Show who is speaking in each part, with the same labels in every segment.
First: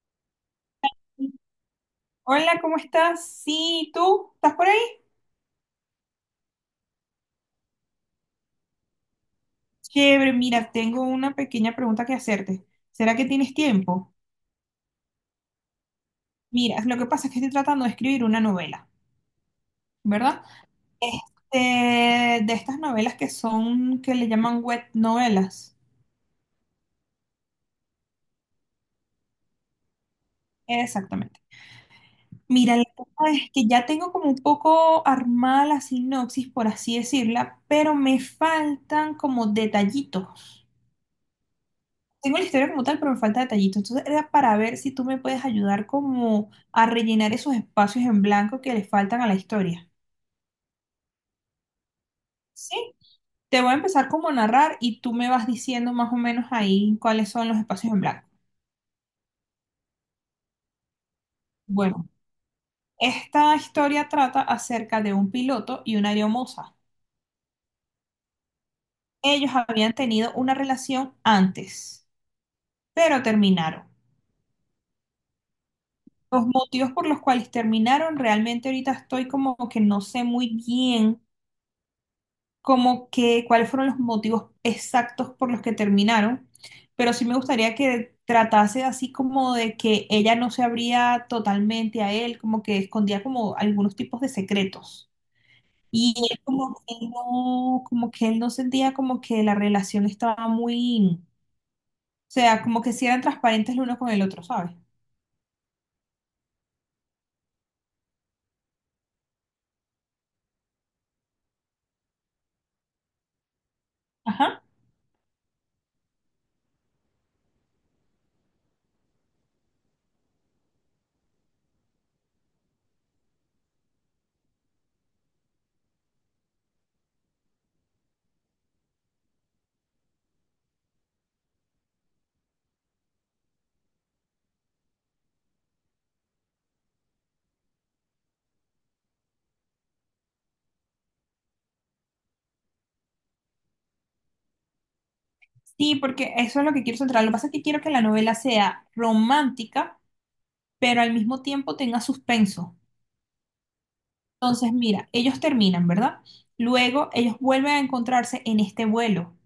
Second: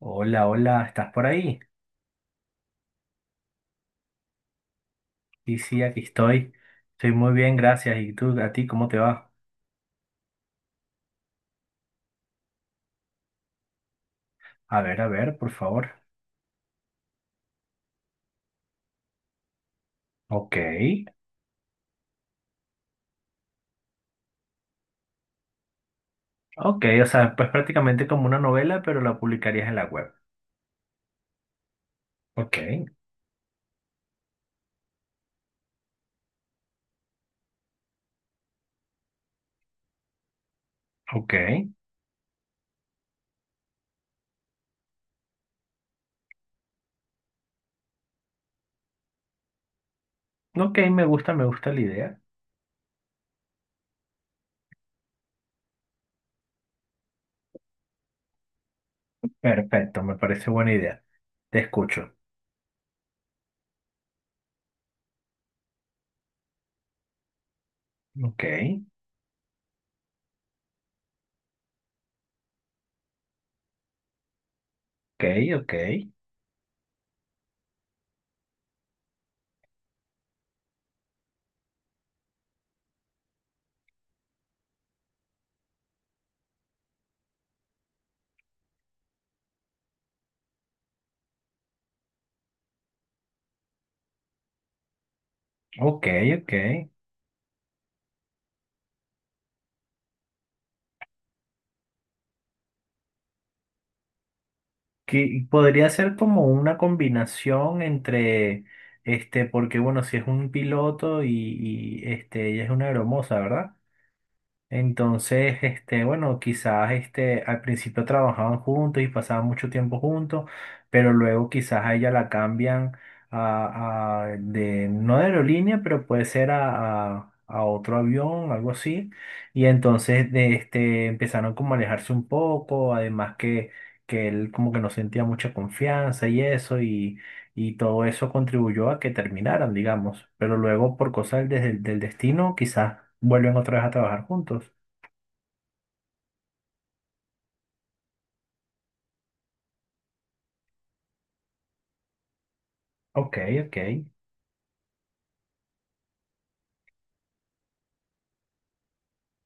Speaker 1: Hola, hola, ¿estás por ahí?
Speaker 2: Hola, ¿cómo estás? Sí, ¿tú? ¿Estás por ahí?
Speaker 1: Sí, sí, aquí estoy. Estoy muy bien, gracias. ¿Y tú, a ti, cómo te va?
Speaker 2: Chévere, mira, tengo una pequeña pregunta que hacerte. ¿Será que tienes tiempo?
Speaker 1: A ver, por favor.
Speaker 2: Mira, lo que pasa es que estoy tratando de escribir una novela, ¿verdad?
Speaker 1: Ok,
Speaker 2: Este, de estas novelas que son, que le llaman web novelas.
Speaker 1: ok, o sea, pues prácticamente como una novela, pero la publicarías en la web.
Speaker 2: Exactamente.
Speaker 1: Ok,
Speaker 2: Mira, la cosa es que ya tengo como un poco armada la sinopsis, por así decirla, pero me faltan como detallitos.
Speaker 1: ok,
Speaker 2: Tengo la historia como tal, pero me falta detallito. Entonces era para ver si tú me puedes ayudar como a rellenar esos espacios en blanco que le faltan a la historia.
Speaker 1: ok Me gusta, me gusta la idea.
Speaker 2: ¿Sí? Te voy a empezar como a narrar y tú me vas diciendo más o menos ahí cuáles son los espacios en blanco.
Speaker 1: Perfecto, me parece buena idea. Te
Speaker 2: Bueno,
Speaker 1: escucho.
Speaker 2: esta historia trata acerca de un piloto y una aeromoza.
Speaker 1: Ok,
Speaker 2: Ellos habían tenido una relación antes, pero terminaron.
Speaker 1: ok, ok,
Speaker 2: Los motivos por los cuales terminaron, realmente ahorita estoy como que no sé muy bien como que cuáles fueron los motivos exactos por los que terminaron, pero sí me gustaría que tratase así como de que ella no se abría totalmente a él, como que escondía como algunos tipos de secretos.
Speaker 1: ok,
Speaker 2: Y él
Speaker 1: ok.
Speaker 2: como que no, como que él no sentía como que la relación estaba muy, o sea, como que si eran transparentes el uno con el otro, ¿sabes?
Speaker 1: Que podría ser como una combinación entre, porque bueno, si es un piloto y ella es una aeromoza, ¿verdad?
Speaker 2: Ajá.
Speaker 1: Entonces, bueno, quizás al principio trabajaban juntos y pasaban mucho tiempo juntos, pero luego quizás a ella la cambian de, no de aerolínea, pero puede ser a otro avión, algo así. Y entonces de empezaron como a alejarse un poco, además que él como que no sentía mucha confianza y eso, y todo eso contribuyó a que terminaran, digamos. Pero luego, por cosas del destino, quizás vuelven otra vez a trabajar juntos.
Speaker 2: Sí, porque eso es lo que quiero centrar. Lo que pasa es que quiero que la novela sea romántica, pero al mismo tiempo tenga suspenso.
Speaker 1: Ok, ok,
Speaker 2: Entonces, mira, ellos terminan, ¿verdad? Luego ellos vuelven a encontrarse en este vuelo,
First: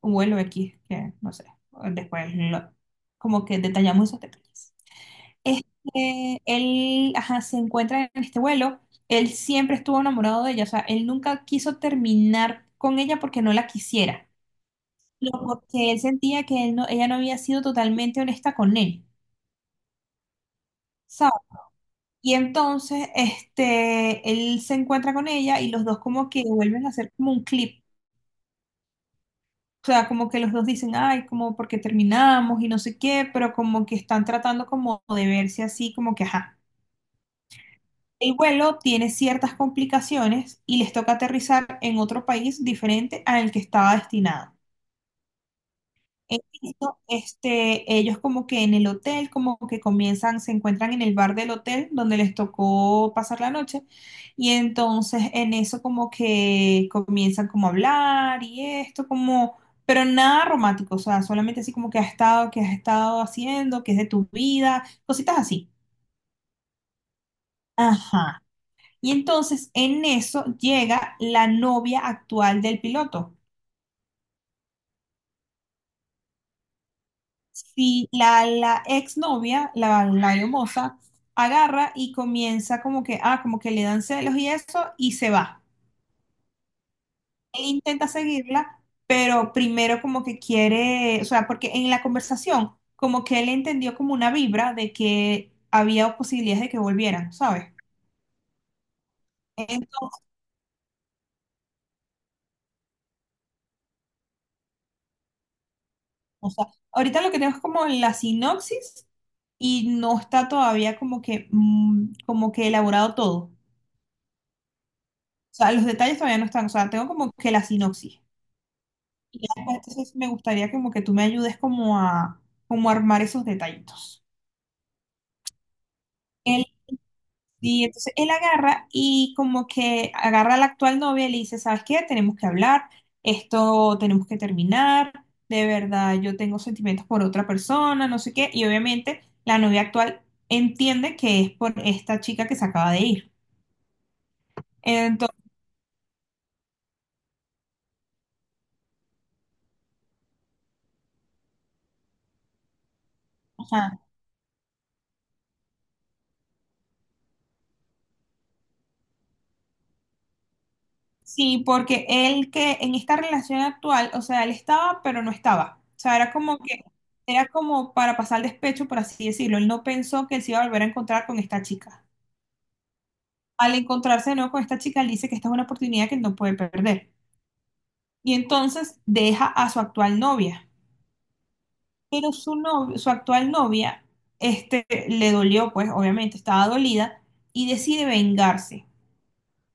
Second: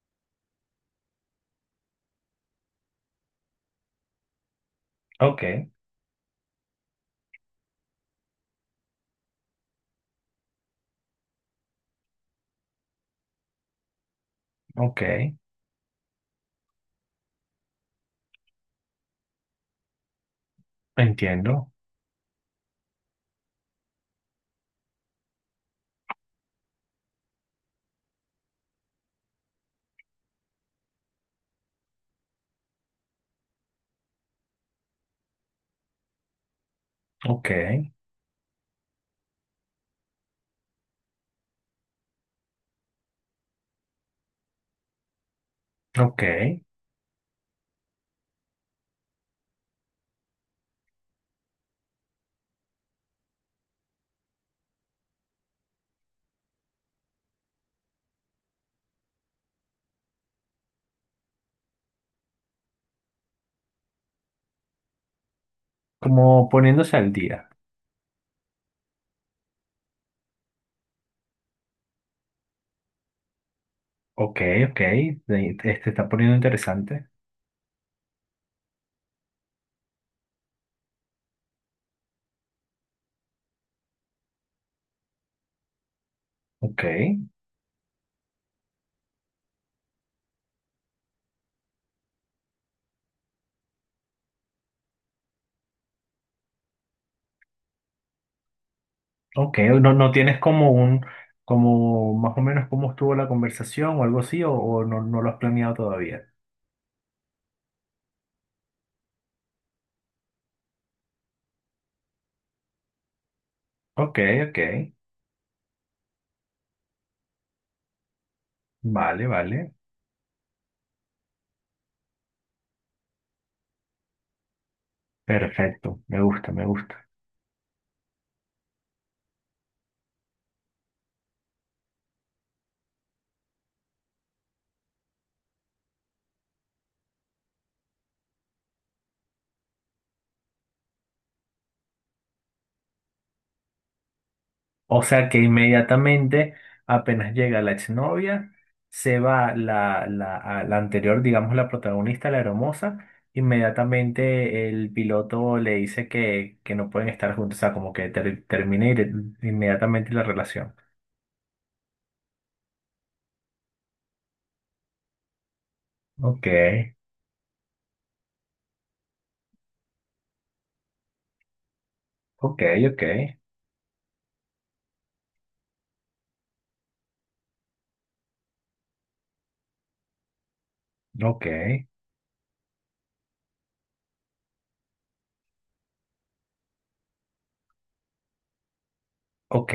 Speaker 2: un vuelo X, que no sé, después como que detallamos esos detalles.
Speaker 1: ok,
Speaker 2: Él, ajá, se encuentra en este vuelo, él siempre estuvo enamorado de ella, o sea, él nunca quiso terminar con ella porque no la quisiera,
Speaker 1: ok,
Speaker 2: sino porque él sentía que él no, ella no había sido totalmente honesta con él. ¿Sabes?
Speaker 1: entiendo,
Speaker 2: Y entonces, él se encuentra con ella y los dos como que vuelven a hacer como un clip. O sea, como que los dos dicen, ay, como porque terminamos y no sé qué, pero como que están tratando como de verse así, como que, ajá.
Speaker 1: ok,
Speaker 2: El vuelo tiene ciertas complicaciones y les toca aterrizar en otro país diferente al que estaba destinado.
Speaker 1: ok,
Speaker 2: En esto, ellos como que en el hotel, como que comienzan, se encuentran en el bar del hotel donde les tocó pasar la noche y entonces en eso como que comienzan como a hablar y esto como, pero nada romántico, o sea, solamente así como que has estado haciendo, que es de tu vida, cositas así.
Speaker 1: como poniéndose al día,
Speaker 2: Ajá. Y entonces en eso llega la novia actual del piloto.
Speaker 1: ok, ok, te está poniendo interesante,
Speaker 2: Si la exnovia, la hermosa, agarra y comienza como que, ah, como que le dan celos y eso, y se va.
Speaker 1: ok,
Speaker 2: Él intenta seguirla, pero primero como que quiere, o sea, porque en la conversación, como que él entendió como una vibra de que había posibilidades de que volvieran, ¿sabes?
Speaker 1: ok, no, no
Speaker 2: Entonces,
Speaker 1: tienes como un, como más o menos cómo estuvo la conversación o algo así, o no, no lo has planeado todavía,
Speaker 2: o sea, ahorita lo que tenemos es como la sinopsis y no está todavía como que, como que elaborado todo.
Speaker 1: ok, ok,
Speaker 2: O sea, los detalles todavía no están, o sea, tengo como que la sinopsis.
Speaker 1: vale,
Speaker 2: Y
Speaker 1: vale,
Speaker 2: acá, entonces me gustaría como que tú me ayudes como a armar esos detallitos.
Speaker 1: perfecto, me gusta, me
Speaker 2: Él,
Speaker 1: gusta.
Speaker 2: y entonces él agarra y como que agarra a la actual novia y le dice, ¿sabes qué? Tenemos que hablar, esto tenemos que terminar, de verdad yo tengo sentimientos por otra persona, no sé qué. Y obviamente la novia actual entiende que es por esta chica que se acaba de ir.
Speaker 1: O sea
Speaker 2: Entonces,
Speaker 1: que inmediatamente, apenas llega la exnovia, se va a la anterior, digamos, la protagonista, la hermosa.
Speaker 2: ajá.
Speaker 1: Inmediatamente el piloto le dice que no pueden estar juntos, o sea, como que inmediatamente la relación.
Speaker 2: Sí, porque él que en esta relación actual, o sea, él estaba, pero no estaba. O sea,
Speaker 1: Ok,
Speaker 2: era como para pasar el despecho, por así decirlo. Él no pensó que él se iba a volver a encontrar con esta chica.
Speaker 1: ok, ok,
Speaker 2: Al encontrarse de nuevo con esta chica, él dice que esta es una oportunidad que él no puede perder. Y entonces deja a su actual novia.
Speaker 1: ok,
Speaker 2: Pero su novia, su actual novia, le dolió, pues, obviamente, estaba dolida y decide vengarse.
Speaker 1: ok.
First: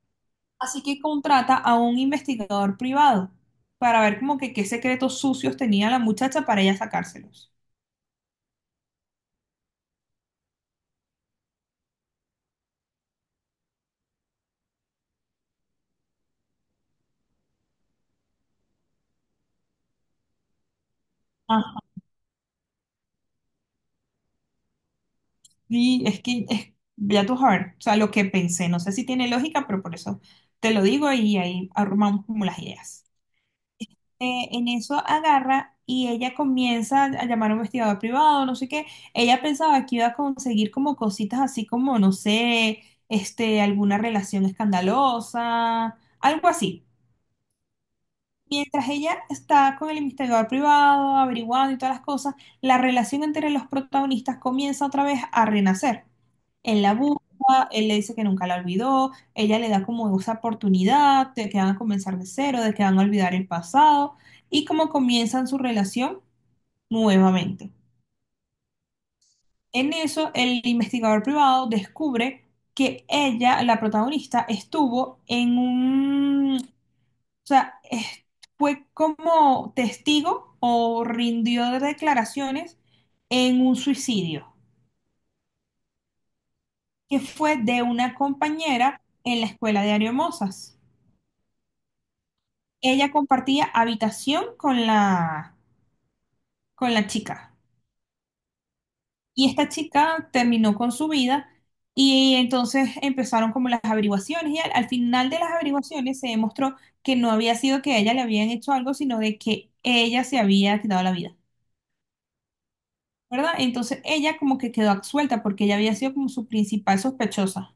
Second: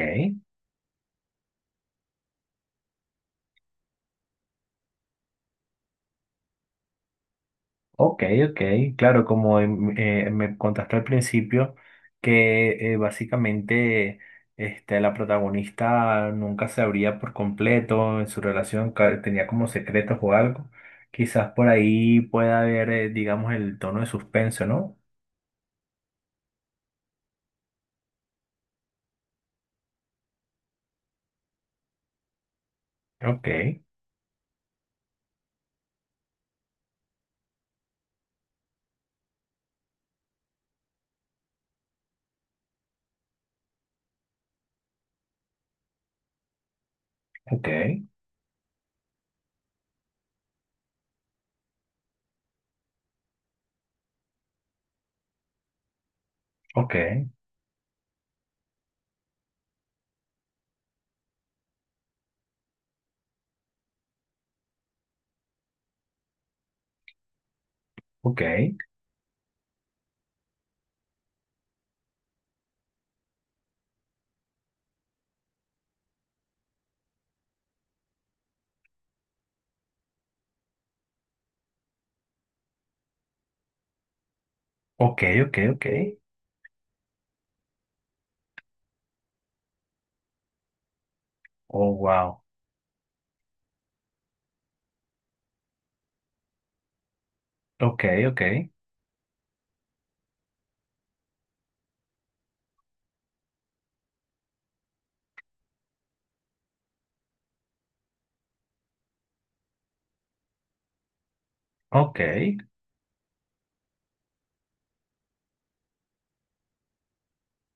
Speaker 2: Así que contrata a un investigador privado para ver como que qué secretos sucios tenía la muchacha para ella sacárselos.
Speaker 1: Ok, ok, claro, como me contaste al principio, que básicamente la protagonista nunca se abría por completo en su relación, tenía como secretos o algo, quizás por
Speaker 2: Ajá.
Speaker 1: ahí pueda haber, digamos, el tono de suspenso, ¿no?
Speaker 2: Y es que es ya tu heart, o sea, lo que pensé, no sé si tiene lógica, pero por eso te lo digo y ahí arrumamos como las ideas.
Speaker 1: Ok,
Speaker 2: En eso agarra y ella comienza a llamar a un investigador privado, no sé qué. Ella pensaba que iba a conseguir como cositas así como, no sé, alguna relación escandalosa, algo así.
Speaker 1: ok,
Speaker 2: Mientras ella está con el investigador privado, averiguando y todas las cosas, la relación entre los protagonistas comienza otra vez a renacer. Él la
Speaker 1: ok,
Speaker 2: busca, él le dice que nunca la olvidó, ella le da como esa oportunidad de que van a comenzar de cero, de que van a olvidar el pasado y como comienzan su relación nuevamente.
Speaker 1: ok,
Speaker 2: En eso, el investigador privado descubre que ella, la protagonista, estuvo en un o sea, fue como testigo o rindió declaraciones en un suicidio,
Speaker 1: ok, ok,
Speaker 2: que fue de una compañera en la escuela de Ariomosas.
Speaker 1: oh, wow,
Speaker 2: Ella compartía habitación con la chica
Speaker 1: ok, ok,
Speaker 2: y esta chica terminó con su vida y entonces empezaron como las averiguaciones y al final de las averiguaciones se demostró que no había sido que a ella le habían hecho algo, sino de que ella se había quitado la vida.
Speaker 1: ok.
Speaker 2: ¿Verdad? Entonces ella como que quedó absuelta porque ella había sido como su principal sospechosa.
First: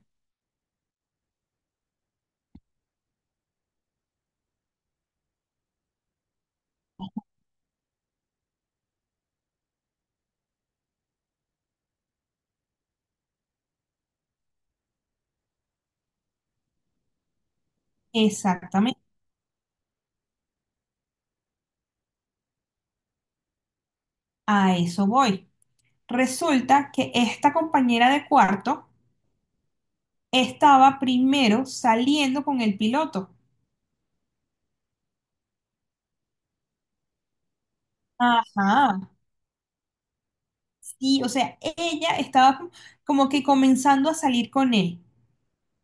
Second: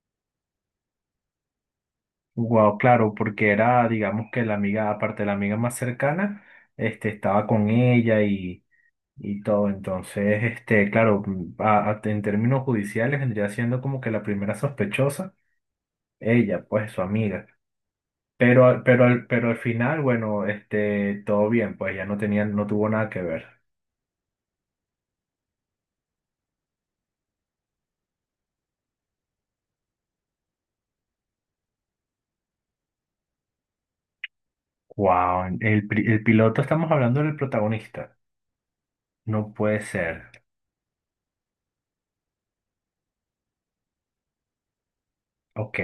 Speaker 1: Wow, claro, porque era, digamos que la amiga, aparte de la amiga más cercana, estaba con ella y todo. Entonces, claro, en términos judiciales vendría siendo como que la primera sospechosa, ella, pues su amiga. Pero,
Speaker 2: Exactamente,
Speaker 1: pero, pero al final, bueno, todo bien, pues ya no tenía, no tuvo nada que ver.
Speaker 2: a eso voy. Resulta que esta compañera de cuarto estaba primero saliendo con el piloto.
Speaker 1: Wow, el, el piloto, estamos hablando del protagonista.
Speaker 2: Ajá,
Speaker 1: No puede ser.
Speaker 2: sí, o sea, ella estaba como que comenzando a salir con él
Speaker 1: Ok,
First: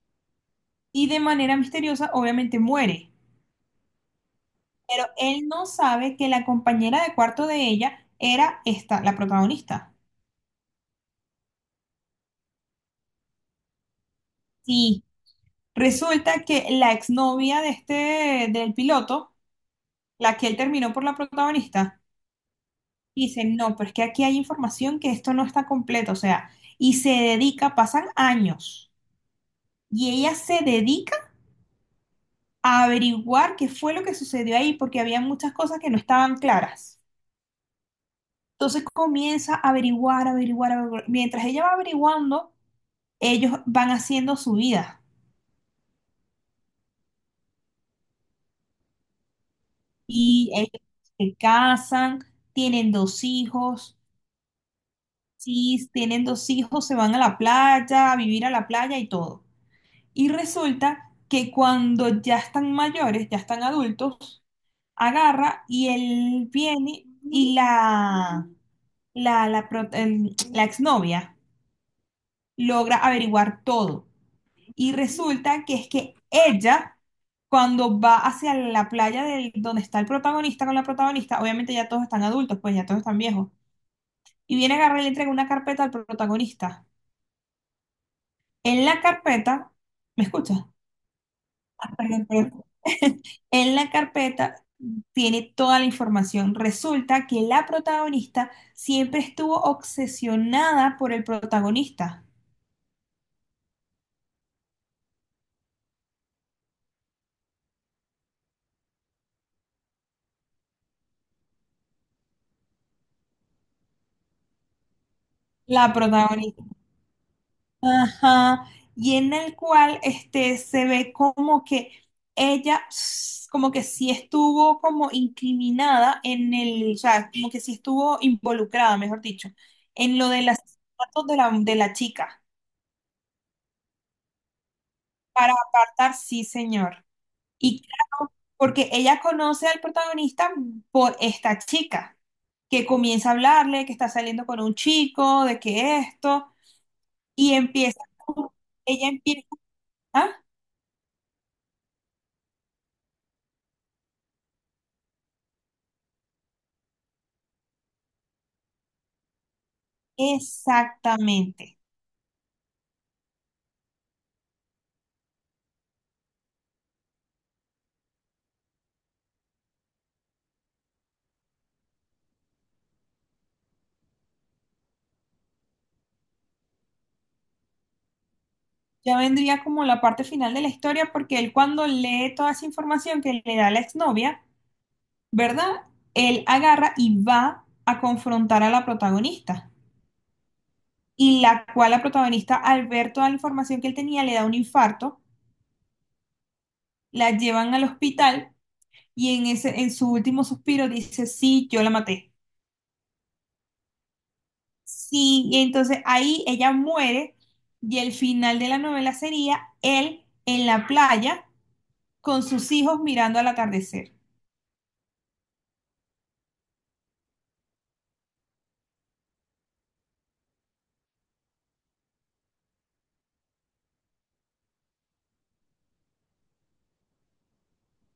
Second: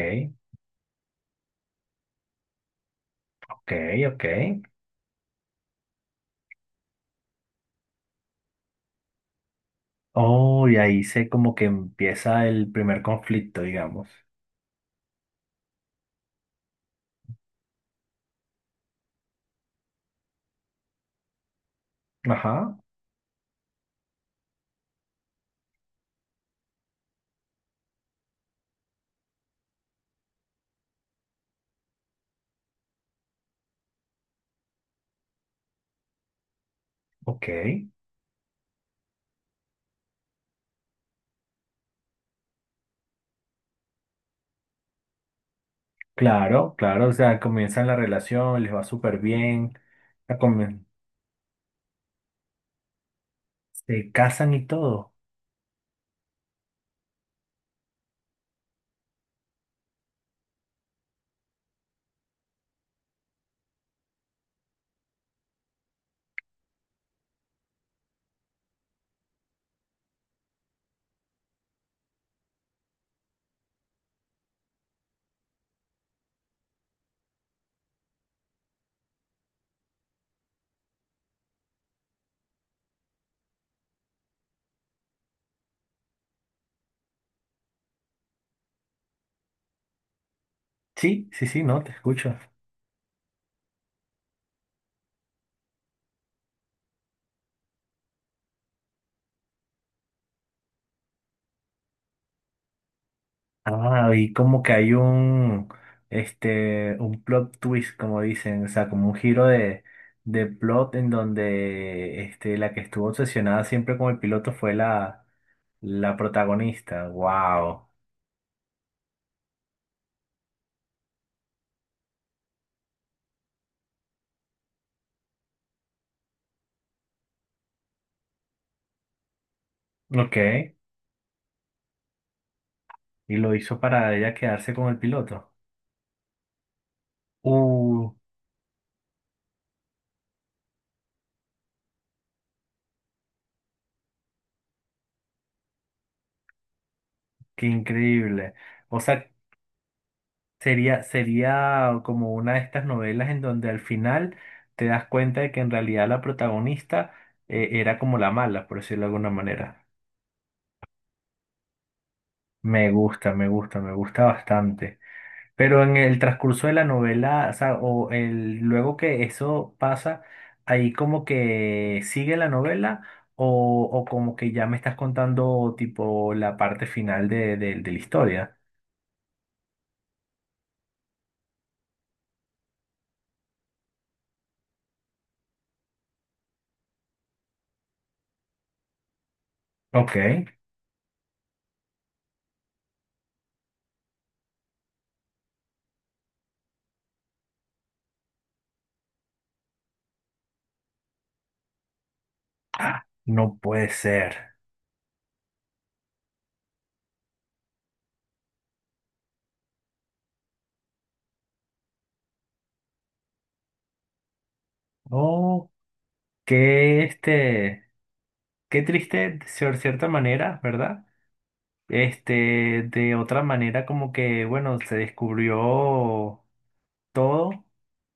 Speaker 2: y de manera misteriosa obviamente muere,
Speaker 1: ok, ok.
Speaker 2: pero él no sabe que la compañera de cuarto de ella era esta, la protagonista.
Speaker 1: Oh, y ahí se como que empieza el primer conflicto, digamos.
Speaker 2: Sí, Resulta que la exnovia del piloto, la que él terminó por la protagonista,
Speaker 1: Ajá,
Speaker 2: dice, no, pero es que aquí hay información que esto no está completo, o sea, y se dedica, pasan años, y ella se dedica a averiguar qué fue lo que sucedió ahí, porque había muchas cosas que no estaban claras.
Speaker 1: ok.
Speaker 2: Entonces comienza a averiguar, averiguar, averiguar. Mientras ella va averiguando, ellos van haciendo su vida,
Speaker 1: Claro, claro, o sea, comienzan la relación, les va súper bien, la
Speaker 2: y ellos
Speaker 1: comien-
Speaker 2: se casan, tienen dos hijos.
Speaker 1: se casan y todo.
Speaker 2: Si tienen dos hijos, se van a la playa, a vivir a la playa y todo. Y resulta que cuando ya están mayores, ya están adultos, agarra y él viene y la exnovia logra averiguar todo. Y resulta que es que ella, cuando va hacia la playa donde está el protagonista con la protagonista, obviamente ya todos están adultos, pues ya todos están viejos, y viene a agarrar y le entrega una carpeta al protagonista. En la carpeta, ¿me escuchas?
Speaker 1: Sí, sí, sí, no, te
Speaker 2: Perdón,
Speaker 1: escucho.
Speaker 2: perdón. En la carpeta tiene toda la información. Resulta que la protagonista siempre estuvo obsesionada por el protagonista.
Speaker 1: Ah, y como que hay un, un plot twist, como dicen, o sea, como un giro de plot en donde, la que estuvo obsesionada siempre con el piloto fue la,
Speaker 2: La
Speaker 1: la
Speaker 2: protagonista.
Speaker 1: protagonista. Wow.
Speaker 2: Ajá. Y en el cual se ve como que ella, como que sí estuvo como incriminada en el, o sea, como que sí estuvo involucrada, mejor dicho, en lo
Speaker 1: Ok.
Speaker 2: de los asesinatos de la chica.
Speaker 1: Y lo hizo para ella quedarse con el piloto.
Speaker 2: Para apartar, sí, señor. Y
Speaker 1: ¡Uh!
Speaker 2: claro, porque ella conoce al protagonista por esta chica, que comienza a hablarle, que está saliendo con un chico, de que esto, y
Speaker 1: ¡Qué
Speaker 2: empieza,
Speaker 1: increíble! O
Speaker 2: ella
Speaker 1: sea,
Speaker 2: empieza, ah,
Speaker 1: sería, sería como una de estas novelas en donde al final te das cuenta de que en realidad la protagonista era como la mala, por decirlo de alguna manera.
Speaker 2: exactamente.
Speaker 1: Me gusta, me gusta, me gusta bastante. Pero en el transcurso de la novela, o sea, o el, luego que eso pasa, ahí como que sigue la novela o como que ya me estás contando tipo la parte final de, de la historia.
Speaker 2: Ya vendría como la parte final de la historia, porque él cuando lee toda esa información que le da la exnovia, ¿verdad? Él agarra y va a confrontar a la protagonista.
Speaker 1: Ok.
Speaker 2: Y la cual la protagonista, al ver toda la información que él tenía, le da un infarto, la llevan al hospital y en su último suspiro dice, sí, yo la maté.
Speaker 1: Ah, no puede ser.
Speaker 2: Sí, y entonces ahí ella muere y el final de la novela sería él en la playa con sus hijos mirando al atardecer.
Speaker 1: Oh, qué qué triste de cierta manera, ¿verdad? De otra manera como que, bueno, se descubrió. Todo,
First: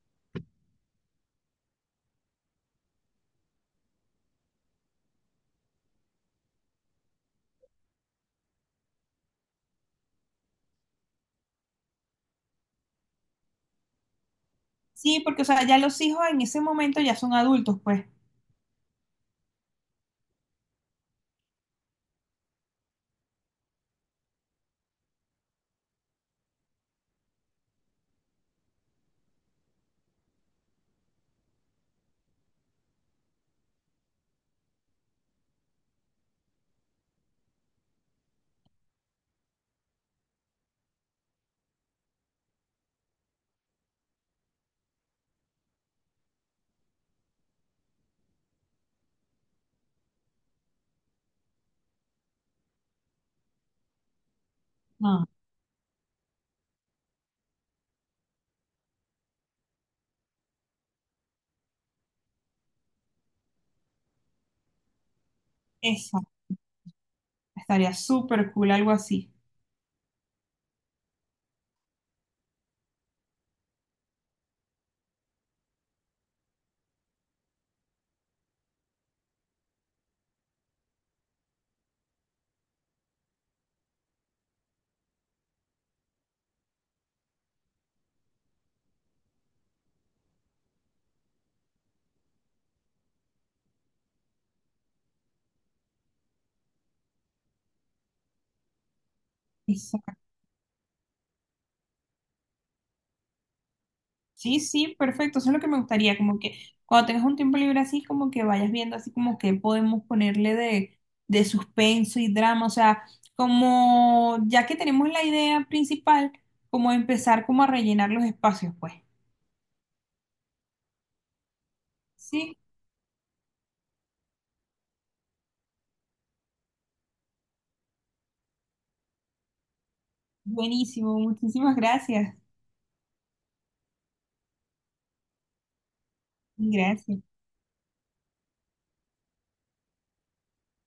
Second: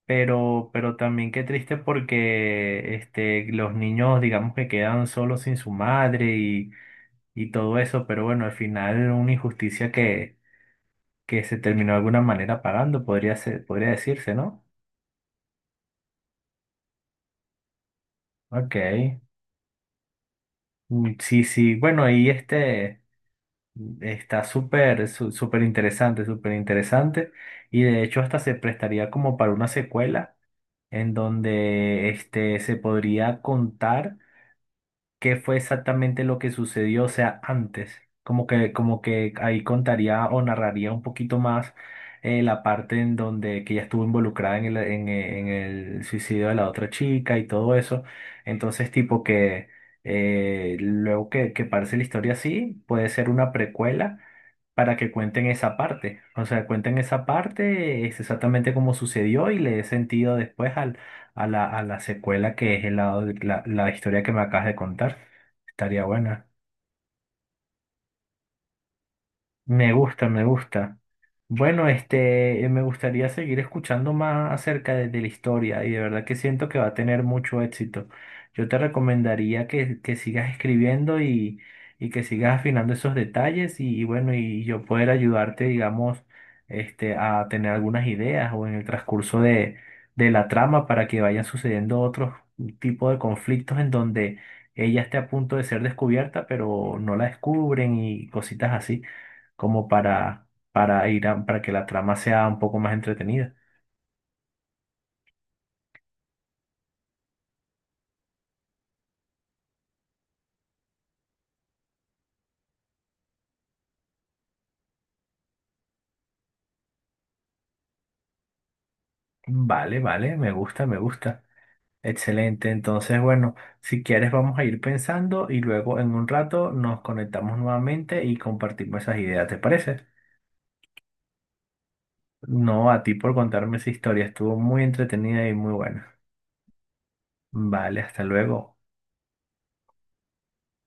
Speaker 1: pero también qué triste porque los niños, digamos que quedan solos sin su madre y todo eso, pero bueno, al final una injusticia que se terminó de alguna manera pagando, podría ser, podría decirse, ¿no?
Speaker 2: Sí, porque o sea, ya los hijos en ese momento ya son adultos, pues.
Speaker 1: Ok. Sí, sí, bueno, y está súper interesante, y de hecho hasta se prestaría como para una secuela en donde se podría contar. Qué fue exactamente lo que sucedió, o sea, antes. Como que ahí contaría o narraría un poquito más la parte en donde que ella estuvo involucrada en el, en el suicidio de la otra chica y todo eso. Entonces, tipo que luego que parece la historia así, puede ser una precuela para que
Speaker 2: No.
Speaker 1: cuenten esa parte. O sea, cuenten esa parte, es exactamente como sucedió y le dé sentido después a la secuela que es el lado de la, la historia que me acabas de contar. Estaría
Speaker 2: Esa,
Speaker 1: buena.
Speaker 2: Estaría súper cool algo así.
Speaker 1: Me gusta, me gusta. Bueno, me gustaría seguir escuchando más acerca de la historia y de verdad que siento que va a tener mucho éxito. Yo te recomendaría que sigas escribiendo y que sigas afinando esos detalles y bueno, y yo poder ayudarte, digamos, a tener algunas ideas o en el transcurso de la trama para que vayan sucediendo otros tipos de conflictos en donde ella esté a punto de ser descubierta, pero no la descubren y cositas así como para ir para que la trama sea un poco más entretenida.
Speaker 2: Sí, sí, perfecto. Eso es lo que me gustaría, como que cuando tengas un tiempo libre así, como que vayas viendo así como que podemos ponerle de, suspenso y drama. O sea, como ya que tenemos la idea principal, como empezar como a rellenar los espacios, pues.
Speaker 1: Vale, vale, me gusta, me gusta.
Speaker 2: Sí,
Speaker 1: Excelente. Entonces, bueno, si quieres vamos a ir pensando y luego en un rato nos conectamos nuevamente y compartimos esas ideas, ¿te parece?
Speaker 2: buenísimo. Muchísimas gracias.
Speaker 1: No, a ti por contarme esa historia, estuvo muy entretenida y muy buena.
Speaker 2: Gracias.
Speaker 1: Vale, hasta luego.